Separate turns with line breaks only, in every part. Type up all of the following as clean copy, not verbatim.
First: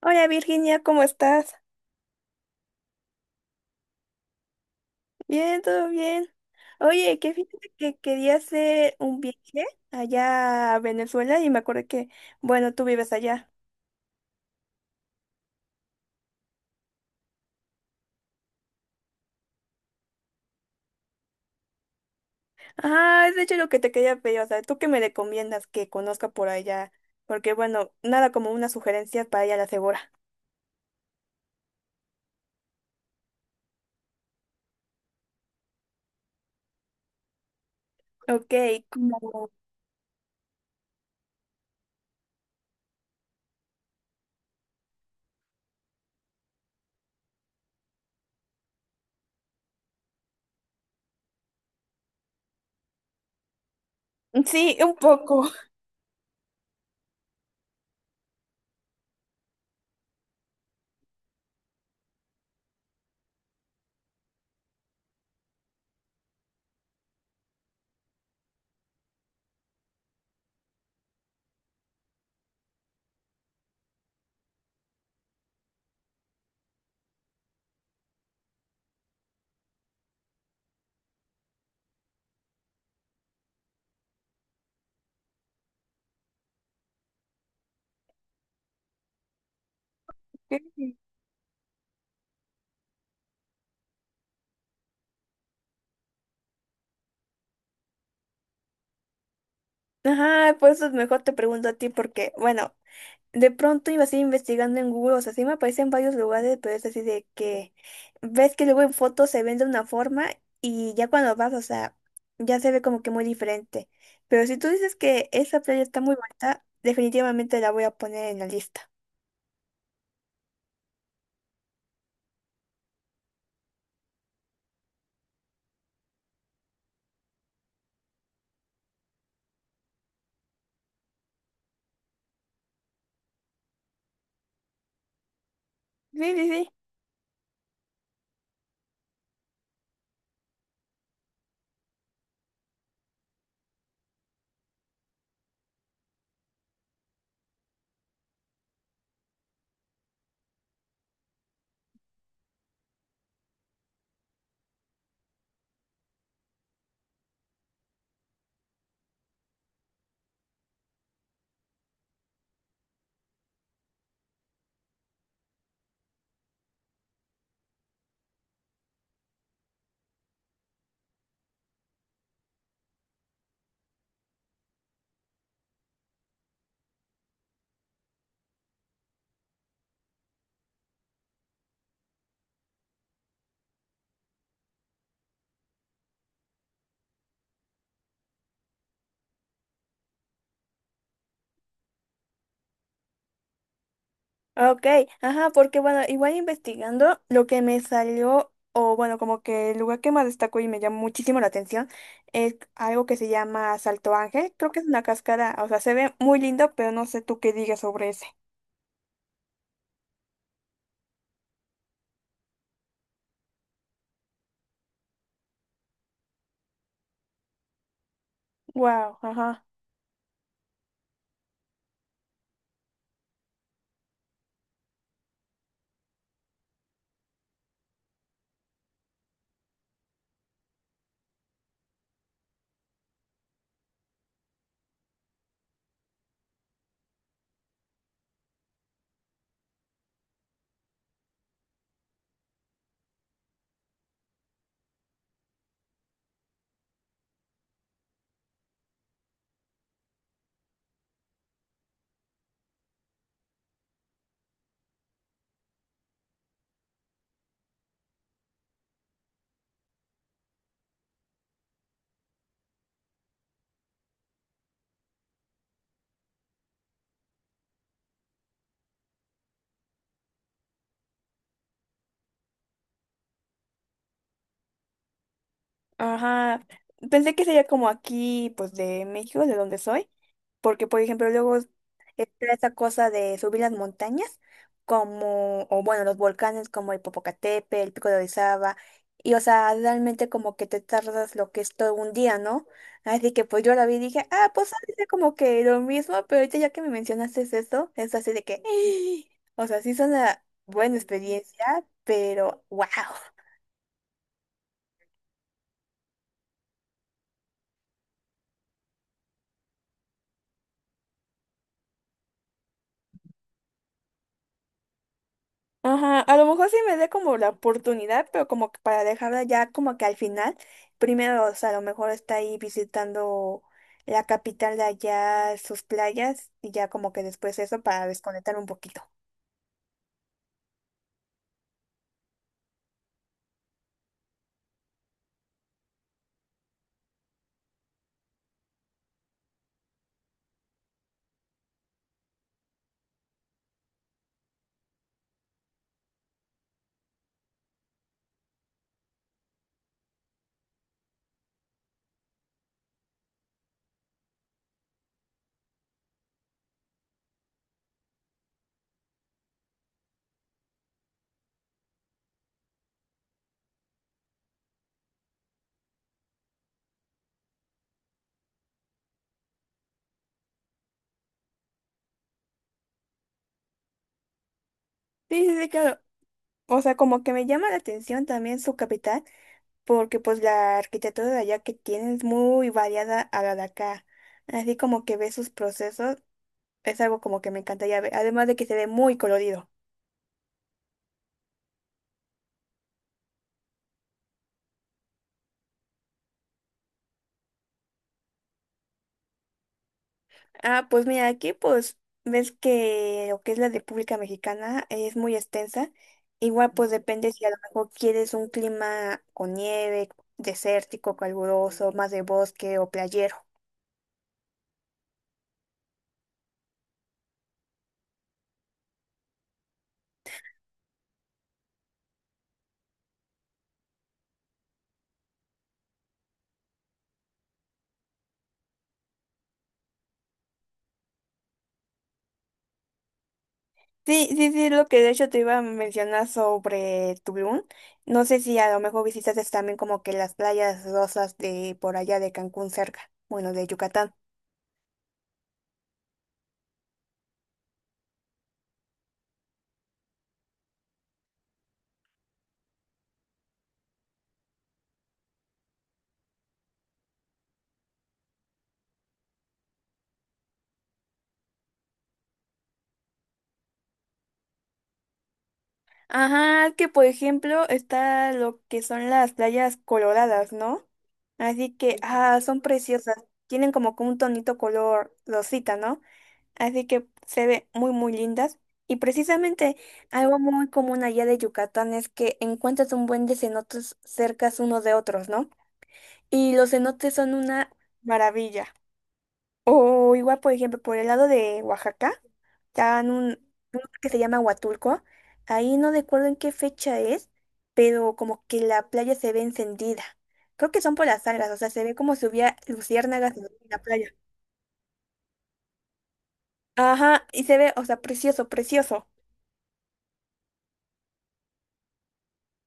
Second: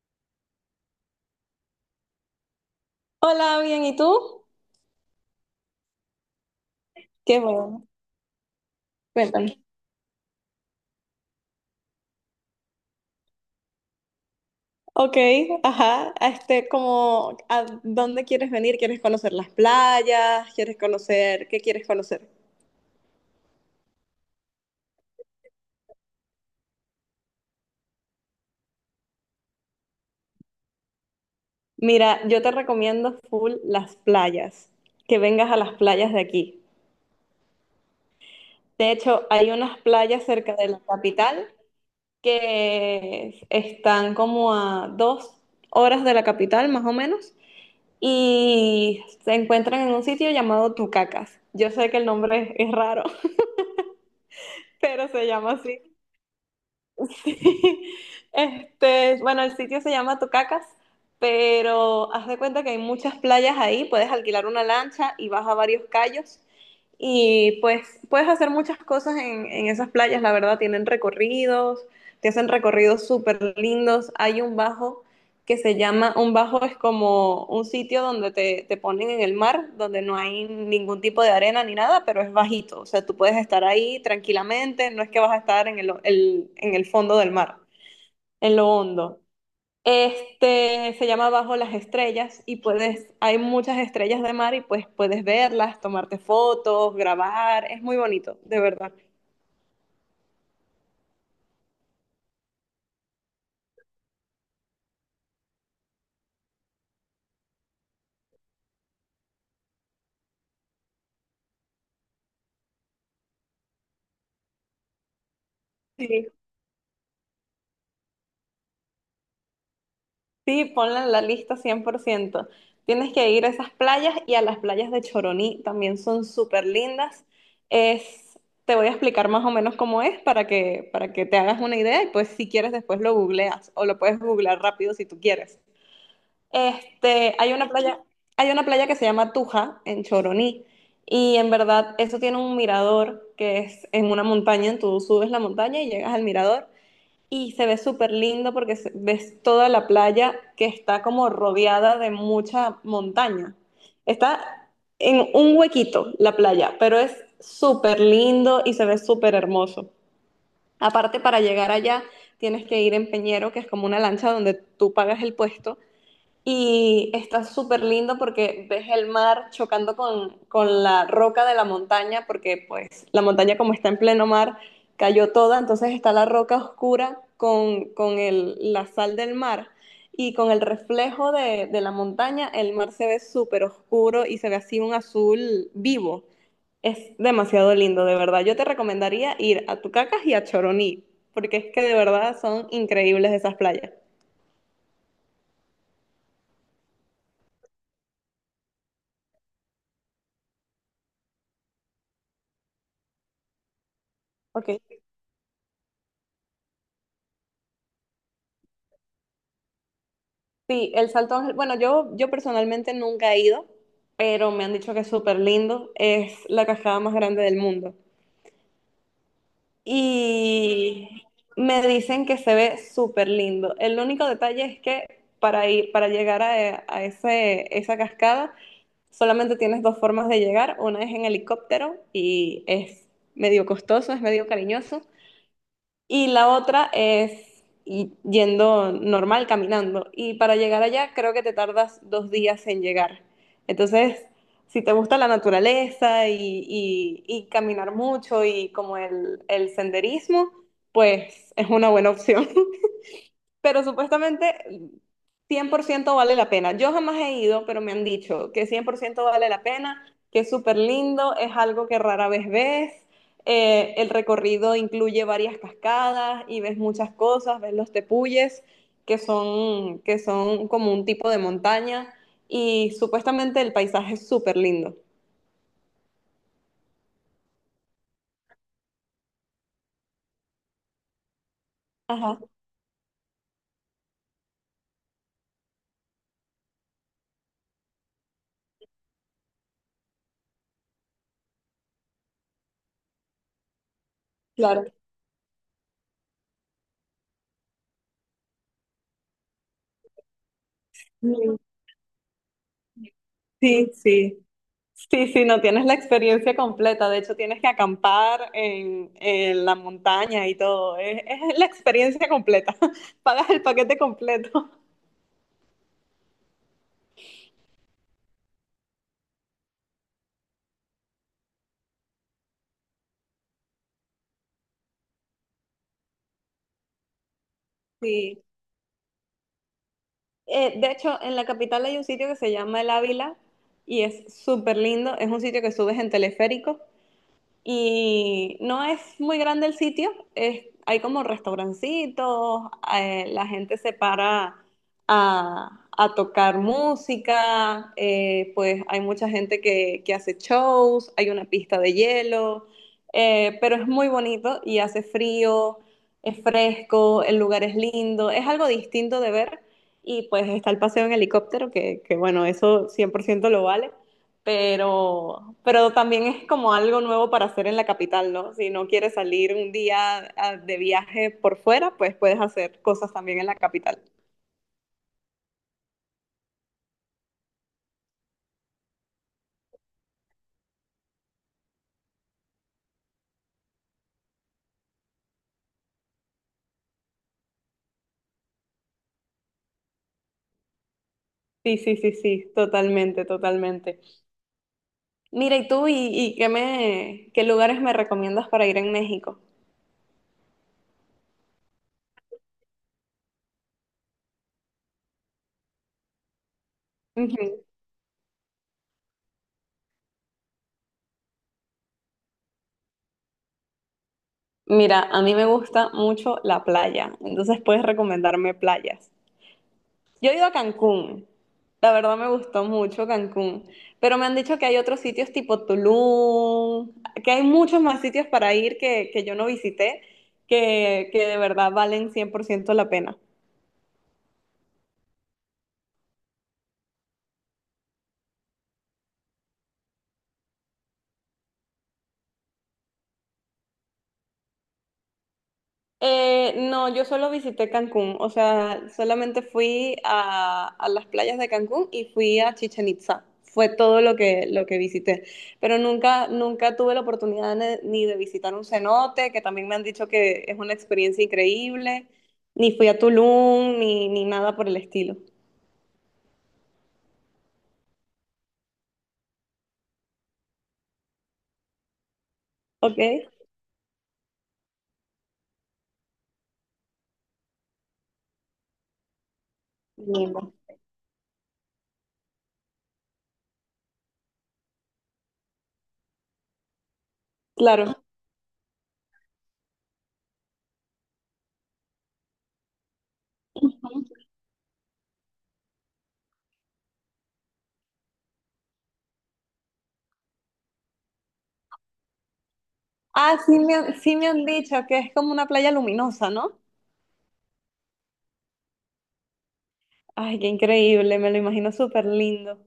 Hola Virginia, ¿cómo estás?
Hola, bien, ¿y tú?
Bien, todo bien. Oye, que
Qué
fíjate
bueno,
que quería hacer un
cuéntame.
viaje allá a Venezuela y me acordé que, bueno, tú vives allá.
Ok, ajá, como, ¿a dónde quieres venir? ¿Quieres conocer las playas? ¿Quieres qué quieres conocer?
Ah, es de hecho lo que te quería pedir, o sea, ¿tú qué me recomiendas que conozca por allá? Porque, bueno, nada como una sugerencia para ir a la segura.
Mira, yo te recomiendo full las playas, que vengas a las playas de aquí.
Ok,
De hecho,
como.
hay unas playas cerca de la capital que están como a 2 horas de la capital, más o menos, y se encuentran en un sitio llamado Tucacas. Yo sé que el nombre es raro,
Sí, un
pero se
poco.
llama así. Sí. Bueno, el sitio se llama Tocacas, pero haz de cuenta que hay muchas playas ahí, puedes alquilar una lancha y vas a varios callos y pues puedes hacer muchas cosas en esas playas, la verdad, tienen recorridos, te hacen recorridos súper lindos. Hay un bajo que se llama, un bajo es como un sitio donde te ponen en el mar, donde no hay ningún tipo de arena ni nada, pero es bajito. O sea, tú puedes estar ahí tranquilamente, no es que vas a estar en en el fondo del mar, en lo hondo. Este se llama Bajo las Estrellas y puedes, hay muchas estrellas de mar y pues puedes verlas, tomarte fotos, grabar, es muy bonito, de verdad.
Ajá, pues eso mejor te pregunto a ti porque, bueno, de pronto iba así investigando en Google, o sea, sí me aparece en varios lugares, pero es así de que ves que luego en fotos se ven de una forma y ya cuando vas, o sea, ya se ve como que muy diferente. Pero si tú dices que esa playa está muy
Sí,
bonita, definitivamente la voy a poner en la lista.
sí, ponla en la lista 100%. Tienes que ir a esas playas y a las playas de Choroní, también son súper lindas. Es, te voy a explicar más o menos cómo es para que te hagas una idea y pues si quieres después lo googleas o lo puedes googlear rápido si tú quieres.
Sí, sí, sí.
Hay una playa, hay una playa que se llama Tuja en Choroní y en verdad eso tiene un mirador que es en una montaña, tú subes la montaña y llegas al mirador y se ve súper lindo porque se- ves toda la playa que está como rodeada de mucha montaña. Está en un huequito la playa, pero es súper lindo y se ve súper hermoso. Aparte, para llegar allá tienes que ir en Peñero, que es como una lancha donde tú pagas el puesto y está súper lindo porque ves el mar chocando con la roca de la montaña, porque pues la montaña como está en pleno mar, cayó toda, entonces está la roca oscura la sal del mar y con el reflejo de la montaña, el mar se ve súper oscuro y se ve así un azul vivo. Es demasiado lindo, de verdad. Yo te recomendaría ir a Tucacas y a Choroní, porque es que de verdad son increíbles esas playas.
Ok, ajá, porque bueno, igual investigando, lo que me salió, o bueno, como que el lugar que más destacó y me llamó muchísimo la atención, es algo que se llama Salto Ángel. Creo
Ok.
que es una cascada, o sea, se ve muy lindo, pero no sé tú qué digas sobre ese.
Sí, el Salto Ángel. Bueno, yo personalmente nunca he ido, pero me han dicho que es súper lindo. Es la cascada más grande del mundo.
Wow, ajá,
Y me dicen que se ve súper lindo. El único detalle es que para ir, para llegar a ese, esa cascada, solamente tienes 2 formas de llegar. Una es en helicóptero y es medio costoso, es medio cariñoso. Y la otra es yendo normal, caminando. Y para llegar allá creo que te tardas 2 días en llegar. Entonces, si te gusta la naturaleza y caminar mucho y como el senderismo, pues es una buena opción. Pero supuestamente 100% vale la pena. Yo jamás he ido, pero me han dicho que 100% vale la pena, que es súper lindo, es algo que rara vez ves. El recorrido incluye varias cascadas y ves muchas cosas, ves los tepuyes, que son como un tipo de montaña, y supuestamente el paisaje es súper lindo.
ajá. Pensé que sería como aquí, pues de México, de donde soy. Porque, por ejemplo, luego
Ajá,
está esa cosa de subir las montañas, como, o bueno, los volcanes como el Popocatépetl, el Pico de Orizaba, y o sea, realmente como que te tardas lo que es todo un día, ¿no? Así que pues yo la vi y dije, ah, pues ha
claro.
de ser como que lo mismo, pero ahorita ya que me mencionaste eso, es así de que, o sea, sí es una buena
Mm,
experiencia, pero wow.
sí, sí. Sí, sí, no tienes la experiencia completa. De hecho, tienes que acampar en la montaña y todo. Es la experiencia completa. Pagas el paquete completo.
Ajá, a lo mejor sí me dé como la oportunidad, pero como que para dejarla ya como que al final, primero, o sea, a lo mejor está ahí visitando la capital de allá, sus playas, y ya como que después eso para
Sí.
desconectar un poquito.
De hecho, en la capital hay un sitio que se llama El Ávila y es súper lindo. Es un sitio que subes en teleférico. Y no es muy grande el sitio, es- hay como restaurancitos, la gente se para a tocar música. Pues hay mucha gente que hace shows, hay una pista de hielo, pero es muy bonito y hace frío, es fresco, el lugar es lindo, es algo distinto de ver y pues está el paseo en helicóptero, que bueno, eso 100% lo vale, pero también es como algo nuevo para hacer en la capital, ¿no? Si no quieres salir un día ah, de viaje por fuera, pues puedes hacer cosas también en la capital.
Sí, sí, sí, claro. O sea, como que me llama la atención también su capital, porque pues la arquitectura de allá que tiene es muy variada a la de acá. Así como que ve sus procesos, es algo como que me encantaría ver, además de que se ve muy colorido.
Sí, sí, sí, sí, totalmente, totalmente. Mira, ¿y tú y qué qué lugares me recomiendas para ir en México?
Ah, pues mira, aquí pues ves que lo que es la República Mexicana es muy extensa. Igual pues depende si a lo
Ujú.
mejor quieres un clima con nieve, desértico, caluroso, más de bosque o playero.
Mira, a mí me gusta mucho la playa, entonces puedes recomendarme playas. Yo he ido a Cancún, la verdad me gustó mucho Cancún, pero me han dicho que hay otros sitios tipo Tulum, que hay muchos más sitios para ir que yo no visité, que de verdad valen 100% la pena.
Sí, sí, sí, lo que de hecho te iba a mencionar sobre Tulum. No sé si a lo mejor visitas también como que las playas rosas de por allá de Cancún cerca, bueno, de Yucatán.
No, yo solo visité Cancún, o sea, solamente fui a las playas de Cancún y fui a Chichen Itza. Fue todo lo lo que visité. Pero nunca, nunca tuve la oportunidad ne- ni de visitar un cenote, que también me han dicho que es una experiencia increíble, ni fui a Tulum, ni nada por el estilo.
Ajá, es que por ejemplo está lo que son las playas coloradas, ¿no? Así que, ah, son preciosas.
¿Ok?
Tienen como que un tonito color rosita, ¿no? Así que se ve muy, muy lindas. Y precisamente algo
Lindo.
muy común allá de Yucatán es que encuentras un buen de cenotes cercas unos de otros, ¿no? Y los cenotes son una
Claro.
maravilla. O igual, por ejemplo, por el lado de Oaxaca. Está en un que se llama Huatulco. Ahí no recuerdo en qué fecha es, pero como que la playa se ve encendida. Creo que son por las algas, o sea, se ve como si hubiera luciérnagas
Ah,
en la playa.
sí me han dicho que es como una playa luminosa, ¿no?
Ajá, y se ve, o sea, precioso, precioso.
Ay, qué increíble, me lo imagino súper lindo.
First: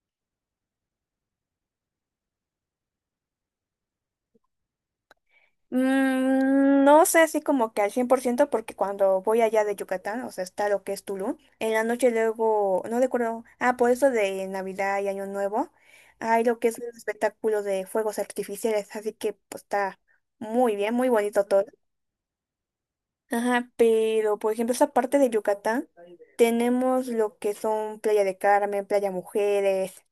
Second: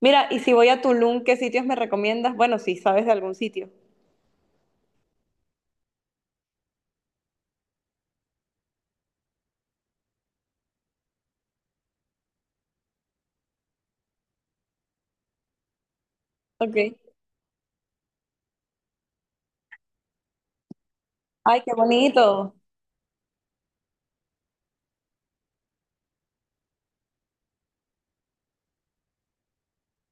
Mira, y si voy a Tulum, ¿qué sitios me recomiendas? Bueno, si sabes de algún sitio.
No sé así como que al 100% porque cuando voy allá de Yucatán, o sea, está lo que es Tulum, en la noche luego, no recuerdo, ah, por eso de Navidad y Año Nuevo, hay lo que
Ok.
es un espectáculo de fuegos artificiales, así que pues está muy bien, muy bonito
Ay,
todo.
qué bonito.
Ajá, pero por ejemplo esa parte de Yucatán, tenemos lo que son Playa de Carmen, Playa Mujeres,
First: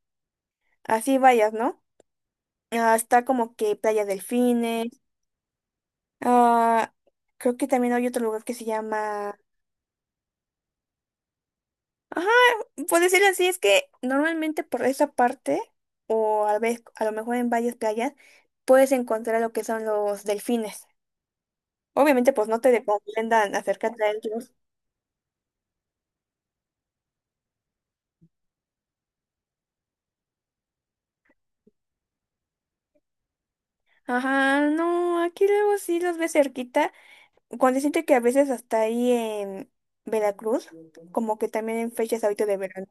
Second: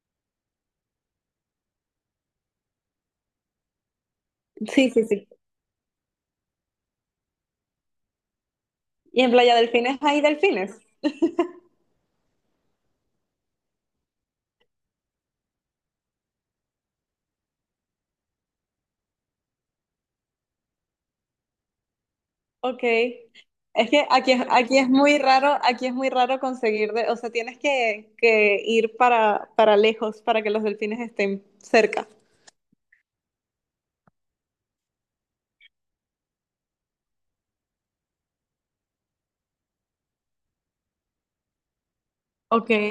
así varias, ¿no? Ah, está como que Playa Delfines.
Sí, sí, sí.
Ah, creo que también hay otro lugar que se
¿Y en
llama.
Playa Delfines hay delfines?
Ajá, puede decirlo así, es que normalmente por esa parte, o a vez, a lo mejor en varias playas, puedes encontrar lo que son los delfines. Obviamente, pues no te
Ok.
recomiendan
Es
acercarte
que
a ellos.
aquí es muy raro, aquí es muy raro conseguir de, o sea, tienes que ir para lejos para que los delfines estén cerca.
Ajá, no, aquí luego sí los ves cerquita. Cuando siento que a veces hasta ahí en Veracruz, como que también en fechas ahorita de
Ok.
verano,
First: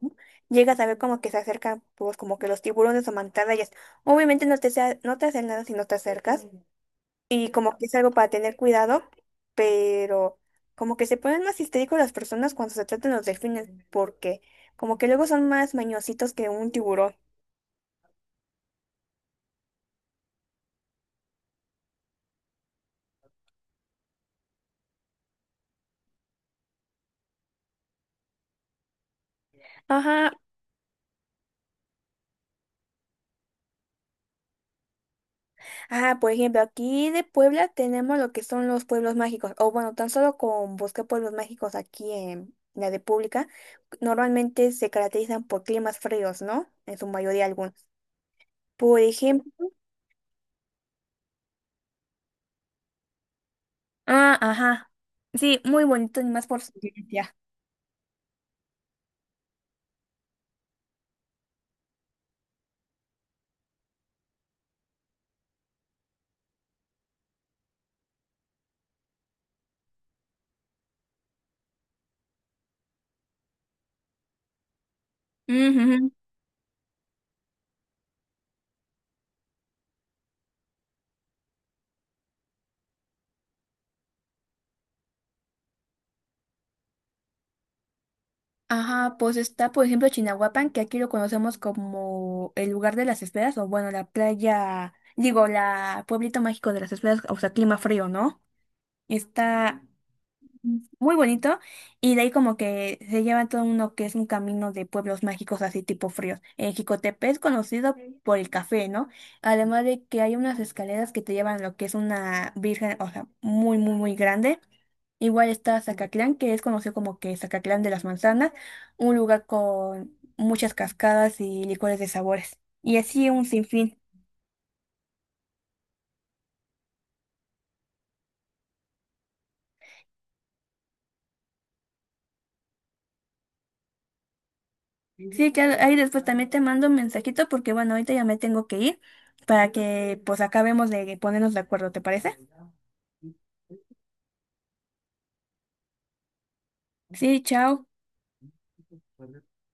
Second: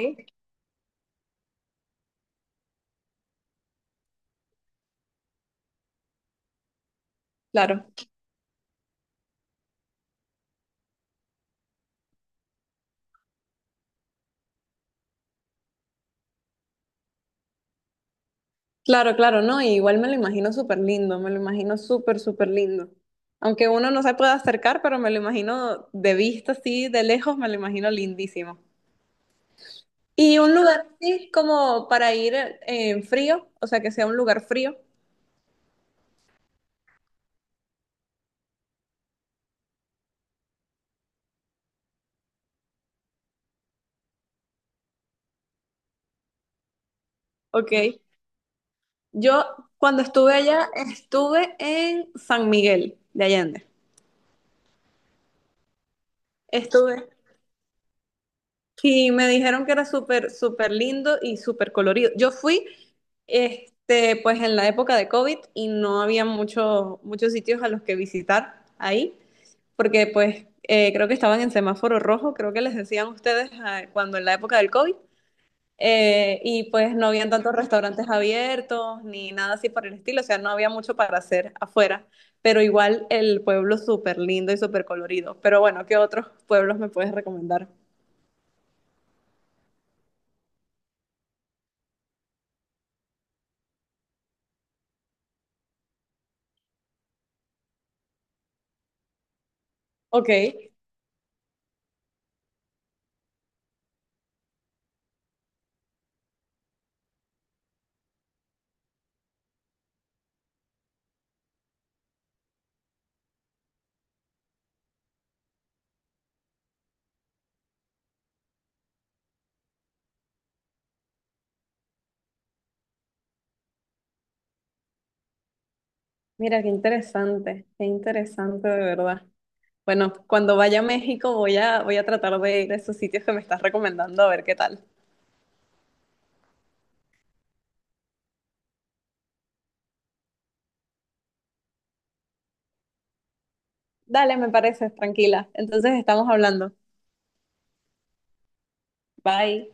llegas a ver como que se acercan, pues como que los tiburones o mantarrayas. Obviamente no te hacen nada si no te acercas, y como que
Claro.
es algo para tener cuidado, pero como que se ponen más histéricos las personas cuando se tratan los delfines porque como que luego son más mañositos que un tiburón.
Claro, claro, no, y igual me lo imagino súper lindo, me lo imagino súper, súper lindo. Aunque uno no se pueda acercar, pero me lo imagino de vista, así, de lejos, me lo imagino lindísimo.
Ajá,
Y un lugar así como para ir en frío, o sea, que sea un lugar frío.
ah, por ejemplo, aquí de Puebla tenemos lo que son los pueblos mágicos, o bueno, tan solo con busqué pueblos mágicos aquí en la República, normalmente se caracterizan por climas fríos, ¿no? En su mayoría
Ok.
algunos. Por
Yo
ejemplo,
cuando estuve allá, estuve en San Miguel de Allende.
ah, ajá, sí, muy bonito, y más por su
Estuve,
ciencia.
y me dijeron que era súper, súper lindo y súper colorido. Yo fui, pues en la época de COVID y no había mucho muchos sitios a los que visitar ahí, porque pues creo que estaban en semáforo rojo, creo que les decían ustedes ah, cuando en la época del COVID,
Ujú.
y pues no habían tantos restaurantes abiertos ni nada así por el estilo, o sea, no había mucho para hacer afuera, pero igual el pueblo súper lindo y súper colorido. Pero bueno, ¿qué otros pueblos me puedes recomendar?
Ajá, pues está, por ejemplo, Chinahuapan, que aquí lo conocemos como el lugar de las esferas, o bueno, la playa, digo, la pueblito mágico de las esferas, o sea, clima frío, ¿no? Está
Ok.
muy bonito y de ahí como que se lleva todo uno que es un camino de pueblos mágicos así tipo fríos. En Jicotepe es conocido por el café, ¿no? Además de que hay unas escaleras que te llevan a lo que es una virgen, o sea, muy, muy, muy grande. Igual está Zacatlán, que es conocido como que Zacatlán de las Manzanas, un lugar con muchas cascadas y licores de sabores. Y así un sinfín.
Mira, qué interesante de verdad. Bueno, cuando vaya a México voy voy a tratar de ir a esos sitios que me estás recomendando a ver qué tal.
Sí, claro, ahí después también te mando un mensajito porque bueno, ahorita ya me tengo que ir para que pues acabemos de ponernos de acuerdo, ¿te parece?
Dale, me parece, tranquila. Entonces estamos hablando.
Sí, chao.
Bye.